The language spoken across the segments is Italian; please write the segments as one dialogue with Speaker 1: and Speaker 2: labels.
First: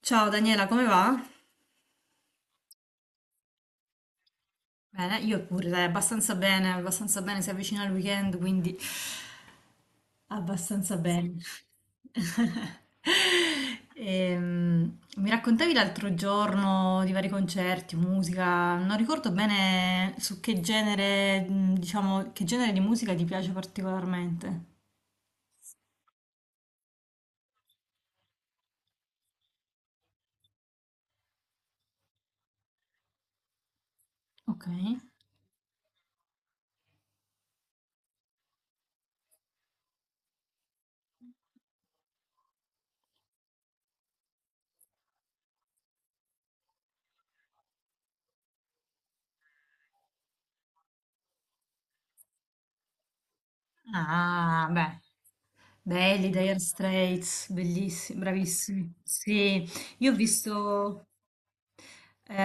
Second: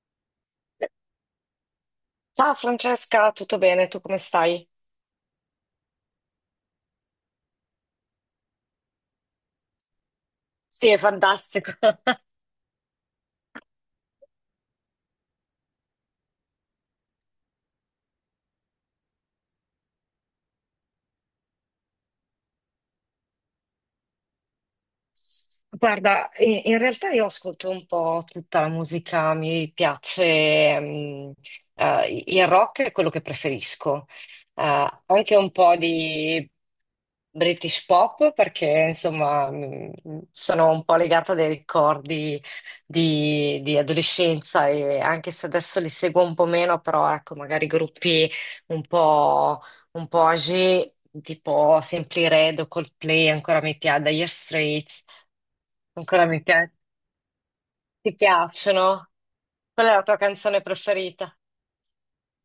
Speaker 1: Ciao Daniela, come va?
Speaker 2: Ciao Francesca, tutto bene? Tu come stai?
Speaker 1: Bene, io pure, dai, abbastanza bene, si avvicina il weekend, quindi
Speaker 2: Sì,
Speaker 1: abbastanza
Speaker 2: è
Speaker 1: bene.
Speaker 2: fantastico.
Speaker 1: Mi raccontavi l'altro giorno di vari concerti, musica, non ricordo bene su che genere, diciamo, che genere di musica ti piace particolarmente.
Speaker 2: Guarda, in realtà io ascolto un po' tutta la musica, mi piace, il rock è quello che preferisco.
Speaker 1: Ok.
Speaker 2: Anche un po' di British pop, perché insomma sono un po' legata dai ricordi di adolescenza, e anche se adesso li seguo un po' meno, però ecco, magari gruppi un po', un po' âgé, tipo Simply Red o Coldplay ancora mi piace, Dire
Speaker 1: Ah, beh.
Speaker 2: Straits. Ancora
Speaker 1: Belli,
Speaker 2: mi
Speaker 1: Dire
Speaker 2: pia-
Speaker 1: Straits,
Speaker 2: ti
Speaker 1: bellissimi, bravissimi.
Speaker 2: piacciono?
Speaker 1: Sì,
Speaker 2: Qual è la
Speaker 1: io ho
Speaker 2: tua canzone
Speaker 1: visto...
Speaker 2: preferita?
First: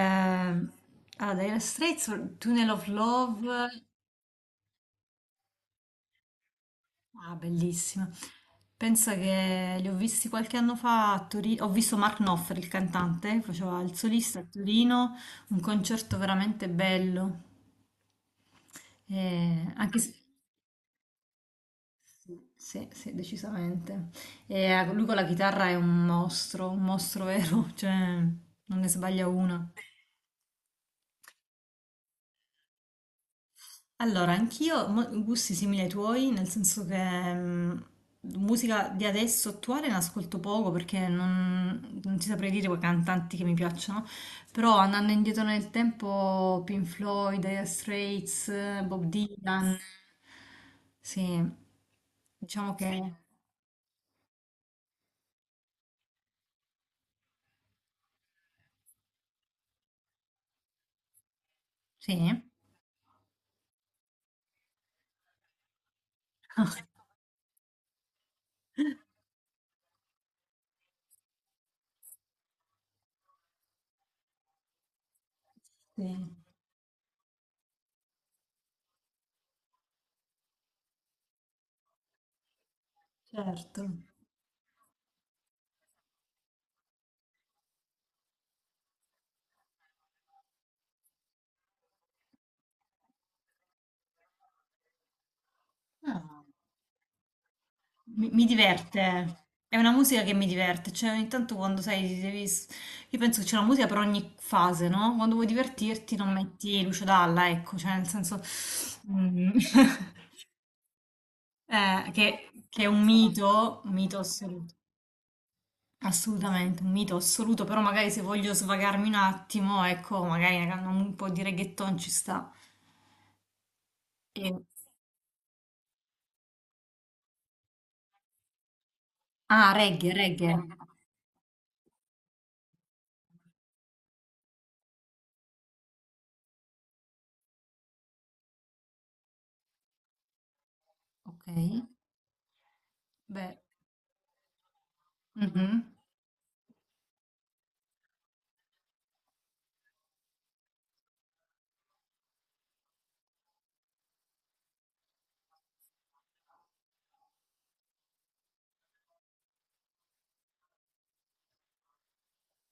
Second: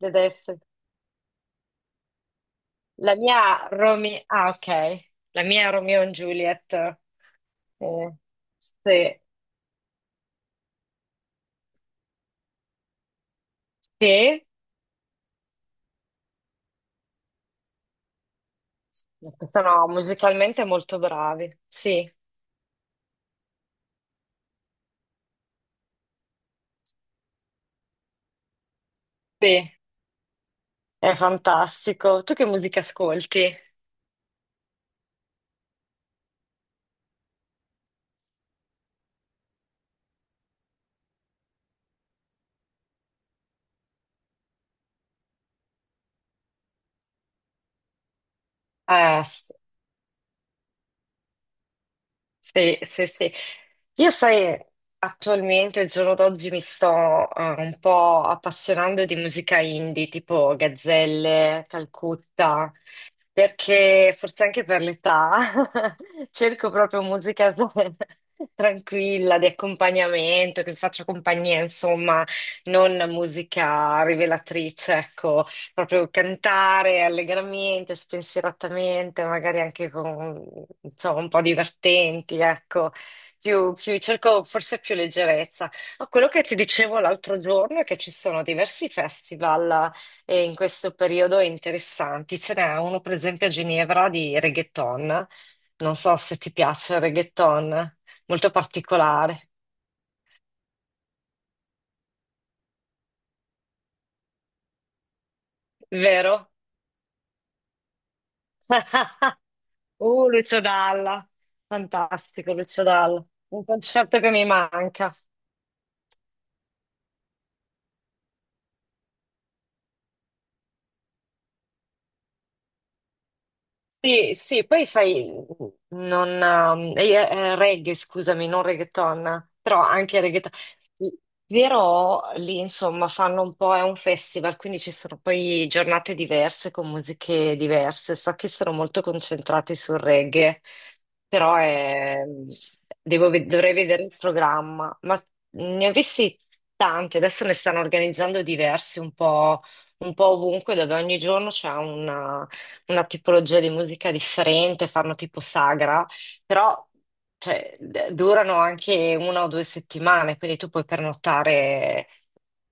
Speaker 2: Vedessi.
Speaker 1: allora, Dire Straits, Tunnel of Love,
Speaker 2: Ah, ok. La mia Romeo and Juliet.
Speaker 1: ah, bellissima. Pensa
Speaker 2: Sì.
Speaker 1: che li ho visti qualche anno fa a Torino. Ho visto Mark Knopfler, il cantante, faceva il solista a
Speaker 2: Sì.
Speaker 1: Torino, un concerto veramente bello.
Speaker 2: Sono
Speaker 1: Anche se...
Speaker 2: musicalmente molto bravi. Sì.
Speaker 1: Sì, sì, decisamente. E lui con la chitarra è un mostro vero, cioè non ne sbaglia una.
Speaker 2: Sì. È fantastico. Tu che musica ascolti?
Speaker 1: Allora, anch'io mo- gusti simili ai tuoi, nel senso che musica di adesso attuale ne ascolto poco perché non ti saprei dire quei cantanti che mi piacciono, però andando indietro nel tempo, Pink Floyd, Dire Straits, Bob
Speaker 2: Eh,
Speaker 1: Dylan, sì, diciamo
Speaker 2: Sì, sì,
Speaker 1: che
Speaker 2: sì. Io sai, attualmente, il giorno d'oggi, mi sto un po' appassionando di musica indie, tipo Gazzelle,
Speaker 1: sì,
Speaker 2: Calcutta, perché forse anche per l'età cerco proprio musica tranquilla, di accompagnamento, che faccia compagnia, insomma, non musica rivelatrice, ecco
Speaker 1: sì,
Speaker 2: proprio cantare allegramente, spensieratamente, magari anche con, insomma, un po' divertenti, ecco. Più,
Speaker 1: certo.
Speaker 2: più- cerco forse più leggerezza. Ma quello che ti dicevo l'altro giorno è che ci sono diversi festival in questo periodo interessanti. Ce n'è uno, per esempio, a Ginevra di reggaeton. Non so se
Speaker 1: Ah.
Speaker 2: ti piace il reggaeton,
Speaker 1: Mi
Speaker 2: molto
Speaker 1: diverte,
Speaker 2: particolare,
Speaker 1: è una musica che mi diverte, cioè ogni tanto quando sai, ti devi... Io penso che c'è una musica per ogni fase, no? Quando vuoi divertirti non
Speaker 2: vero?
Speaker 1: metti Lucio Dalla, ecco, cioè nel senso mm,
Speaker 2: Uh, Lucio Dalla,
Speaker 1: che,
Speaker 2: fantastico
Speaker 1: che
Speaker 2: Lucio
Speaker 1: è
Speaker 2: Dalla, un
Speaker 1: un mito
Speaker 2: concerto che mi
Speaker 1: assoluto,
Speaker 2: manca.
Speaker 1: assolutamente, un mito assoluto, però magari se voglio svagarmi un attimo, ecco, magari una can- un po' di reggaeton ci sta.
Speaker 2: Sì,
Speaker 1: E-
Speaker 2: sì, poi sai, non, reggae, scusami, non reggaeton,
Speaker 1: Ah,
Speaker 2: però
Speaker 1: reggae,
Speaker 2: anche reggaeton.
Speaker 1: reggae,
Speaker 2: Però lì insomma fanno un po', è un festival, quindi ci sono poi giornate diverse con musiche diverse. So che sono molto concentrati sul reggae,
Speaker 1: ok,
Speaker 2: però è- devo ve-
Speaker 1: beh,
Speaker 2: dovrei vedere il programma. Ma
Speaker 1: mhm,
Speaker 2: ne ho visti tanti, adesso ne stanno organizzando diversi un po' ovunque, dove ogni giorno c'è una tipologia di musica differente, fanno tipo sagra, però cioè, durano anche una o due settimane, quindi tu puoi pernottare,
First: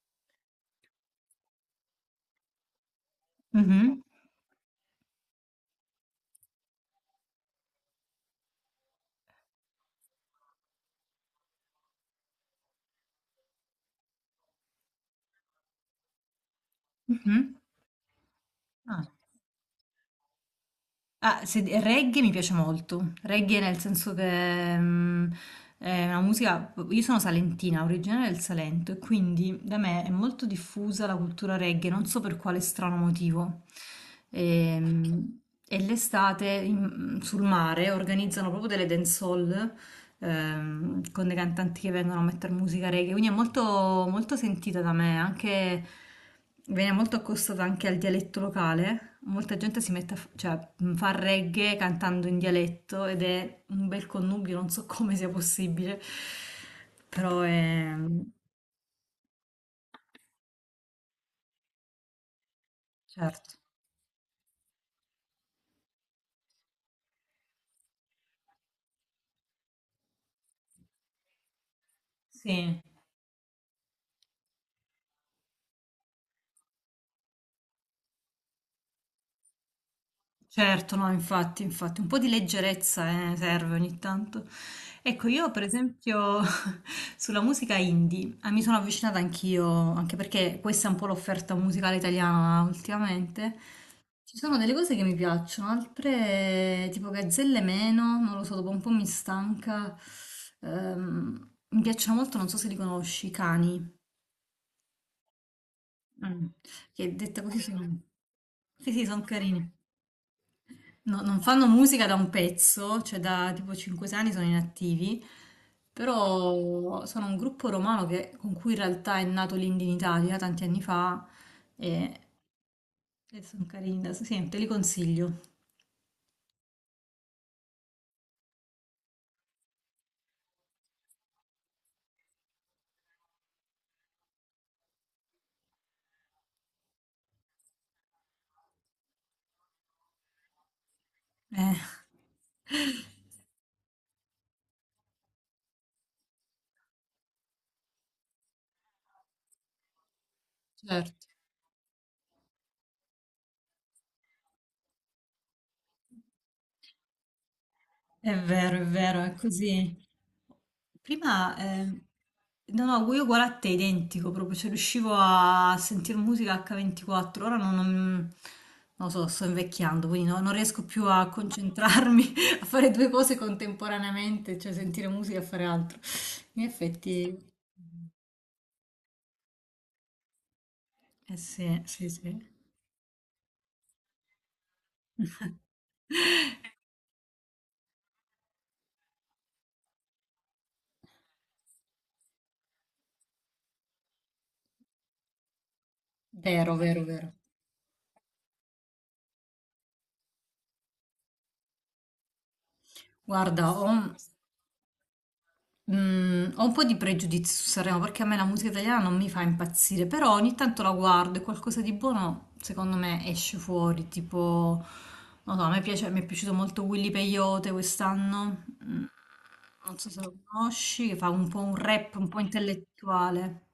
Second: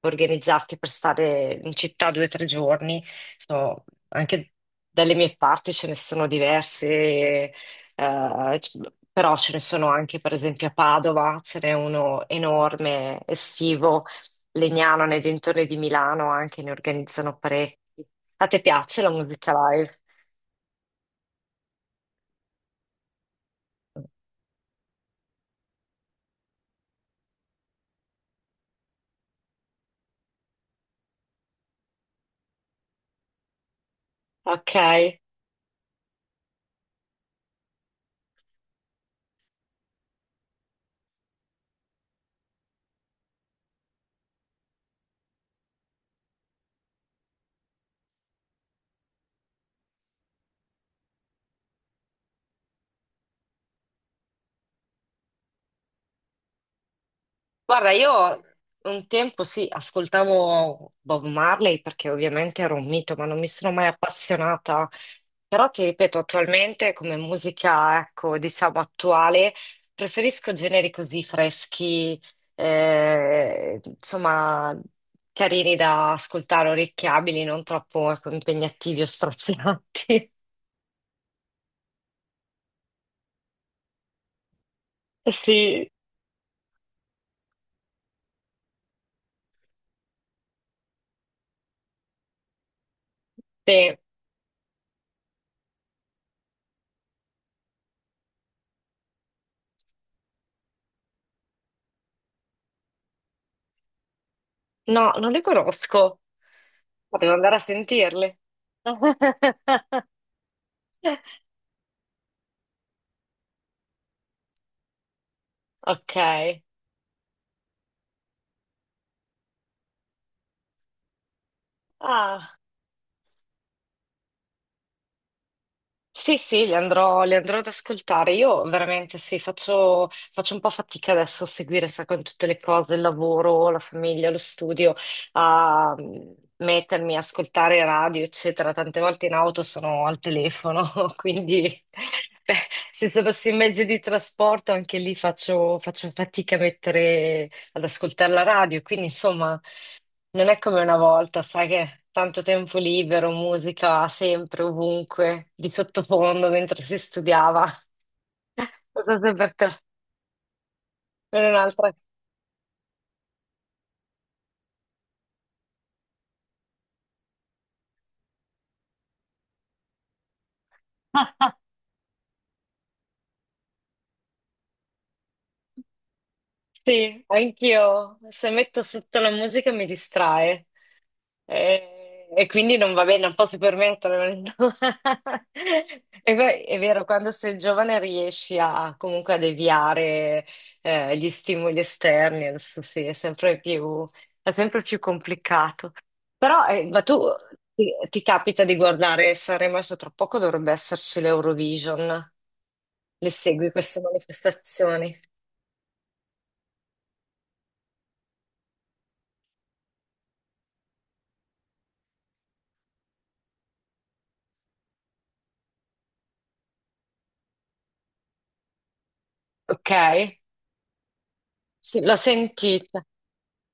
Speaker 2: organizzarti per stare in città due o tre giorni. Insomma,
Speaker 1: mhm,
Speaker 2: anche dalle mie parti ce ne sono diversi, c- però ce ne sono anche per esempio a Padova, ce n'è uno enorme, estivo, Legnano, nei dintorni di Milano anche ne organizzano
Speaker 1: mhm.
Speaker 2: parecchi. A te piace
Speaker 1: Ah.
Speaker 2: la musica live?
Speaker 1: Ah, reggae mi piace molto. Reggae nel senso che è una musica. Io sono salentina, originaria del Salento, e quindi da me è molto diffusa la cultura reggae, non so per quale strano motivo.
Speaker 2: Ok,
Speaker 1: Ehm, E, l'estate sul mare organizzano proprio delle dancehall con dei cantanti che vengono a mettere musica reggae, quindi è molto, molto sentita da me, anche, viene molto accostata anche al dialetto locale, molta gente si mette a, cioè, fa reggae cantando in dialetto ed è un bel connubio, non so come sia possibile, però
Speaker 2: guarda,
Speaker 1: è...
Speaker 2: io un tempo sì, ascoltavo Bob Marley perché ovviamente era un mito, ma non mi
Speaker 1: certo,
Speaker 2: sono mai appassionata. Però ti ripeto, attualmente come musica, ecco, diciamo attuale, preferisco generi così freschi,
Speaker 1: sì.
Speaker 2: insomma, carini da ascoltare, orecchiabili, non troppo, ecco, impegnativi o strazianti.
Speaker 1: Certo, no, infatti, infatti, un po' di leggerezza, serve ogni tanto. Ecco, io per
Speaker 2: Sì,
Speaker 1: esempio sulla musica indie mi sono avvicinata anch'io, anche perché questa è un po' l'offerta musicale italiana ultimamente.
Speaker 2: sì.
Speaker 1: Ci sono delle cose che mi piacciono, altre tipo Gazzelle meno, non lo so, dopo un po' mi stanca. Mi piacciono molto, non so se li conosci, i Cani.
Speaker 2: No, non li conosco.
Speaker 1: Mm. Che
Speaker 2: Potevo
Speaker 1: detta
Speaker 2: andare
Speaker 1: così
Speaker 2: a
Speaker 1: sono...
Speaker 2: sentirli.
Speaker 1: Sì, sì, sono carini. Non fanno musica da un pezzo, cioè da tipo 5 anni sono inattivi,
Speaker 2: Ok.
Speaker 1: però sono un gruppo romano con cui in realtà è nato l'Indie in Italia tanti anni fa e,
Speaker 2: Ah,
Speaker 1: e sono carini, sì, te li consiglio.
Speaker 2: sì, sì, li andrò ad ascoltare. Io veramente sì, faccio un po' fatica adesso a seguire, sai, con tutte le cose, il lavoro, la famiglia, lo studio, a mettermi a ascoltare radio, eccetera. Tante volte in auto sono al telefono,
Speaker 1: Eh.
Speaker 2: quindi beh, se fossi in mezzo di trasporto anche lì faccio fatica a mettere, ad ascoltare la radio. Quindi, insomma. Non è come una volta, sai che tanto tempo libero, musica sempre, ovunque, di sottofondo mentre si studiava.
Speaker 1: È vero, è
Speaker 2: Non so
Speaker 1: vero, è
Speaker 2: se per te
Speaker 1: così.
Speaker 2: non è
Speaker 1: Prima,
Speaker 2: un'altra.
Speaker 1: no, no, io uguale a te, identico, proprio, cioè riuscivo a sentire musica H24, ora non lo so, sto invecchiando, quindi non riesco più a concentrarmi, a fare due cose contemporaneamente, cioè sentire musica e fare altro. In
Speaker 2: Sì,
Speaker 1: effetti,
Speaker 2: anch'io. Se metto sotto la musica mi distrae.
Speaker 1: eh sì, sì,
Speaker 2: E,
Speaker 1: sì.
Speaker 2: e quindi non va bene, non posso permettermelo. E poi è vero, quando sei giovane riesci a comunque a deviare gli stimoli esterni, adesso sì, è sempre più complicato. Però,
Speaker 1: Vero, vero,
Speaker 2: ma tu
Speaker 1: vero.
Speaker 2: ti capita di guardare Sanremo adesso tra poco dovrebbe esserci l'Eurovision. Le
Speaker 1: Guarda,
Speaker 2: segui
Speaker 1: ho,
Speaker 2: queste manifestazioni?
Speaker 1: Mm, ho un po' di pregiudizio su Sanremo perché a me la musica italiana non mi fa impazzire, però ogni tanto la guardo e qualcosa di buono secondo me esce fuori, tipo, non so, a me piace, mi è piaciuto molto Willy Peyote quest'anno.
Speaker 2: Ok?
Speaker 1: Non so se lo conosci, che fa un po' un
Speaker 2: Sì,
Speaker 1: rap
Speaker 2: l'ho
Speaker 1: un po'
Speaker 2: sentita.
Speaker 1: intellettuale,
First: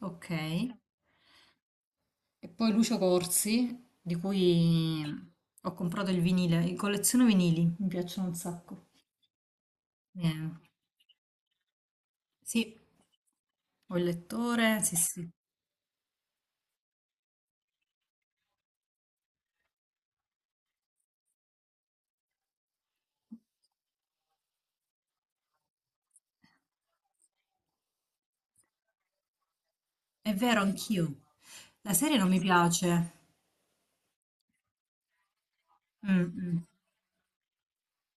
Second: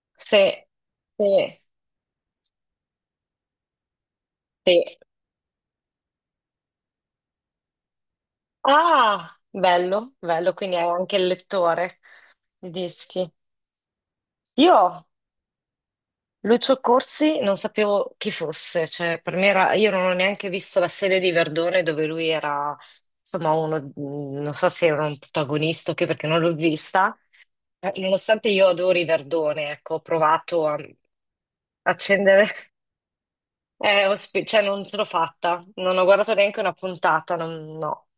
Speaker 1: ok?
Speaker 2: Sì,
Speaker 1: E
Speaker 2: sì,
Speaker 1: poi Lucio Corsi, di
Speaker 2: sì.
Speaker 1: cui ho comprato il vinile, colleziono vinili, mi piacciono un sacco.
Speaker 2: Ah, bello,
Speaker 1: Eh,
Speaker 2: bello, quindi hai anche il lettore di
Speaker 1: sì,
Speaker 2: dischi.
Speaker 1: ho il lettore,
Speaker 2: Io,
Speaker 1: sì, sì.
Speaker 2: Lucio Corsi, non sapevo chi fosse, cioè per me era, io non ho neanche visto la serie di Verdone dove lui era, insomma, uno, non so se era un protagonista o che, perché non l'ho vista. Nonostante io adori Verdone, ecco, ho
Speaker 1: È vero,
Speaker 2: provato a
Speaker 1: anch'io. La serie non mi
Speaker 2: accendere.
Speaker 1: piace.
Speaker 2: Cioè, non ce l'ho fatta, non ho
Speaker 1: Mm,
Speaker 2: guardato neanche
Speaker 1: mm,
Speaker 2: una puntata, no.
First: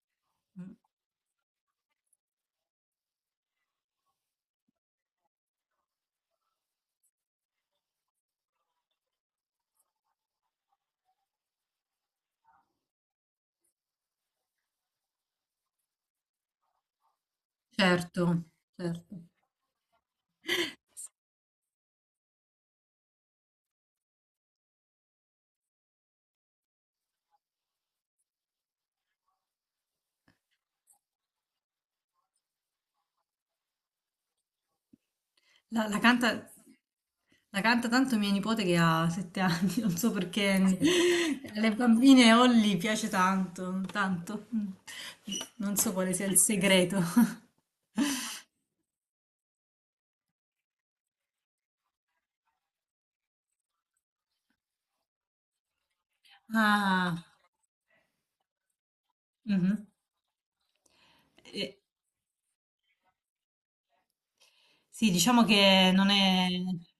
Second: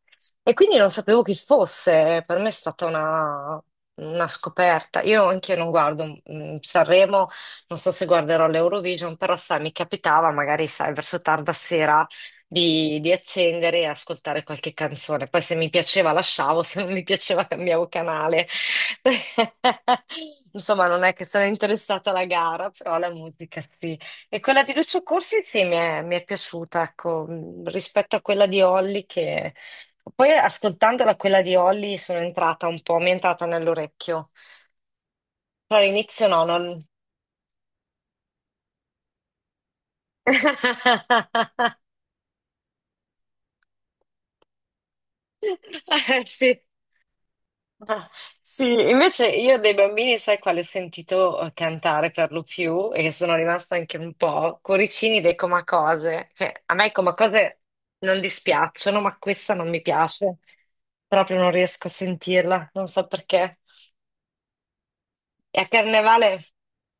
Speaker 2: E
Speaker 1: mm.
Speaker 2: quindi non sapevo chi fosse, per me è stata una scoperta. Io anche non guardo Sanremo, non so se guarderò l'Eurovision, però sai, mi capitava magari, sai, verso tarda sera di accendere e ascoltare qualche canzone. Poi se mi piaceva lasciavo, se non mi piaceva cambiavo
Speaker 1: Certo,
Speaker 2: canale.
Speaker 1: certo.
Speaker 2: Insomma, non è che sono interessata alla gara, però la musica sì. E quella di Lucio Corsi sì, mi è piaciuta, ecco, rispetto a quella di Olli che. Poi ascoltandola quella di Olli sono entrata un po', mi è entrata nell'orecchio. Però
Speaker 1: La, la
Speaker 2: all'inizio
Speaker 1: canta,
Speaker 2: no, non.
Speaker 1: la canta tanto mia nipote che ha 7 anni, non so perché. Alle bambine Holly piace tanto, tanto. Mm. Non so quale sia il
Speaker 2: Sì.
Speaker 1: segreto.
Speaker 2: Ah, sì, invece io dei bambini, sai quale ho sentito cantare per lo più e che sono rimasta anche un po'? Cuoricini dei Comacose. Cioè, a me i
Speaker 1: Ah,
Speaker 2: Comacose non dispiacciono, ma questa non mi
Speaker 1: mhm.
Speaker 2: piace. Proprio non
Speaker 1: Eh,
Speaker 2: riesco a sentirla, non so perché.
Speaker 1: sì, diciamo
Speaker 2: E a
Speaker 1: che non
Speaker 2: Carnevale.
Speaker 1: è,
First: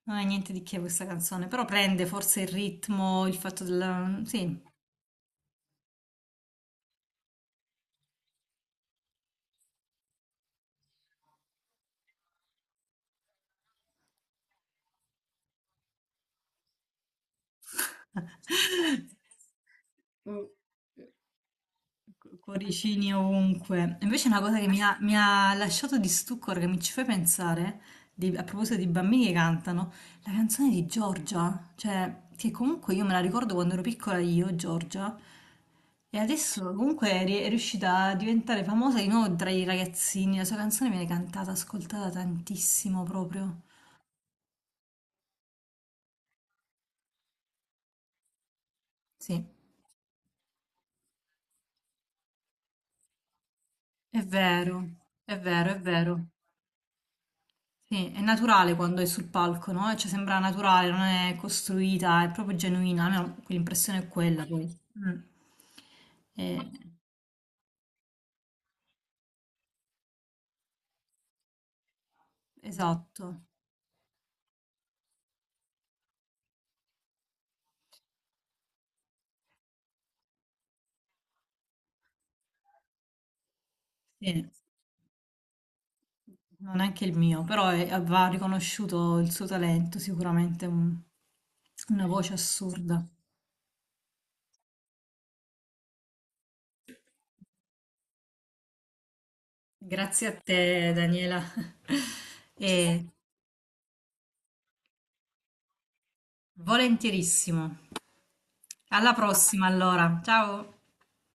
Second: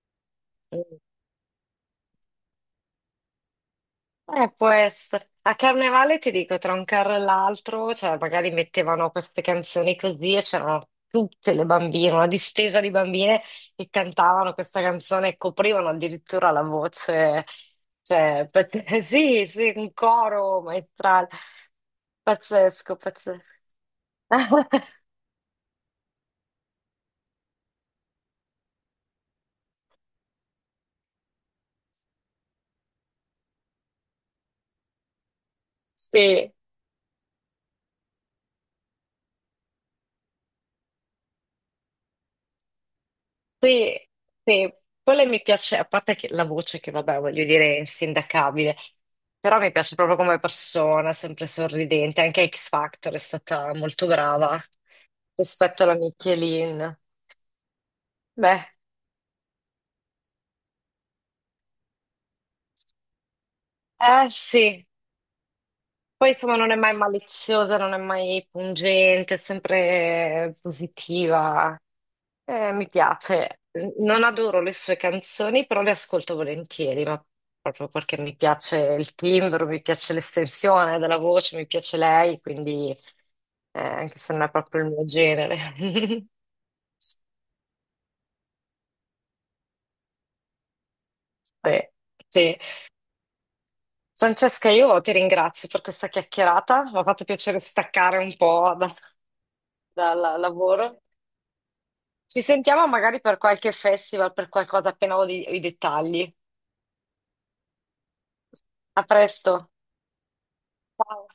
Speaker 1: non è niente di che
Speaker 2: mm,
Speaker 1: questa canzone, però prende forse il ritmo, il fatto della...
Speaker 2: Eh,
Speaker 1: Sì.
Speaker 2: può essere. A Carnevale ti dico, tra un carro e l'altro, cioè magari mettevano queste canzoni così e c'erano tutte le bambine, una distesa di bambine che cantavano questa canzone e coprivano addirittura la voce, cioè. Sì, sì, un
Speaker 1: Oh,
Speaker 2: coro maestrale. Pazzesco,
Speaker 1: Cuoricini
Speaker 2: pazzesco.
Speaker 1: ovunque. Invece una cosa che mi ha lasciato di stucco, ora che mi ci fai pensare, a proposito di bambini che cantano, la canzone di Giorgia, cioè che comunque io me la ricordo quando ero piccola io, Giorgia, e
Speaker 2: Sì.
Speaker 1: adesso comunque è riuscita a diventare famosa di nuovo tra i ragazzini, la sua canzone viene cantata, ascoltata tantissimo proprio.
Speaker 2: Sì, sì, quella mi piace, a parte che la voce che vabbè, voglio dire, è insindacabile,
Speaker 1: Sì,
Speaker 2: però mi piace proprio come persona, sempre sorridente, anche a X Factor è stata molto
Speaker 1: è
Speaker 2: brava
Speaker 1: vero, è vero, è
Speaker 2: rispetto alla
Speaker 1: vero.
Speaker 2: Michelin.
Speaker 1: Sì, è
Speaker 2: Beh,
Speaker 1: naturale quando è sul palco, no? Cioè sembra naturale, non è costruita, è proprio genuina, almeno l'impressione è
Speaker 2: eh
Speaker 1: quella poi.
Speaker 2: sì,
Speaker 1: Mm.
Speaker 2: poi insomma
Speaker 1: Eh,
Speaker 2: non è mai maliziosa, non è mai pungente, è sempre positiva. Mi
Speaker 1: esatto,
Speaker 2: piace, non adoro le sue canzoni, però le ascolto volentieri, ma proprio perché mi piace il timbro, mi piace l'estensione della voce, mi piace lei, quindi anche se non
Speaker 1: sì.
Speaker 2: è proprio il mio genere.
Speaker 1: Non è anche il mio, però va riconosciuto il suo talento, sicuramente
Speaker 2: Sì,
Speaker 1: una voce
Speaker 2: sì.
Speaker 1: assurda.
Speaker 2: Francesca, io ti ringrazio per questa chiacchierata, mi ha fatto piacere staccare un po' dal
Speaker 1: Grazie a te,
Speaker 2: lavoro.
Speaker 1: Daniela.
Speaker 2: Ci sentiamo
Speaker 1: E
Speaker 2: magari per qualche festival, per qualcosa appena ho i dettagli.
Speaker 1: volentierissimo.
Speaker 2: A
Speaker 1: Alla
Speaker 2: presto.
Speaker 1: prossima, allora. Ciao.
Speaker 2: Ciao.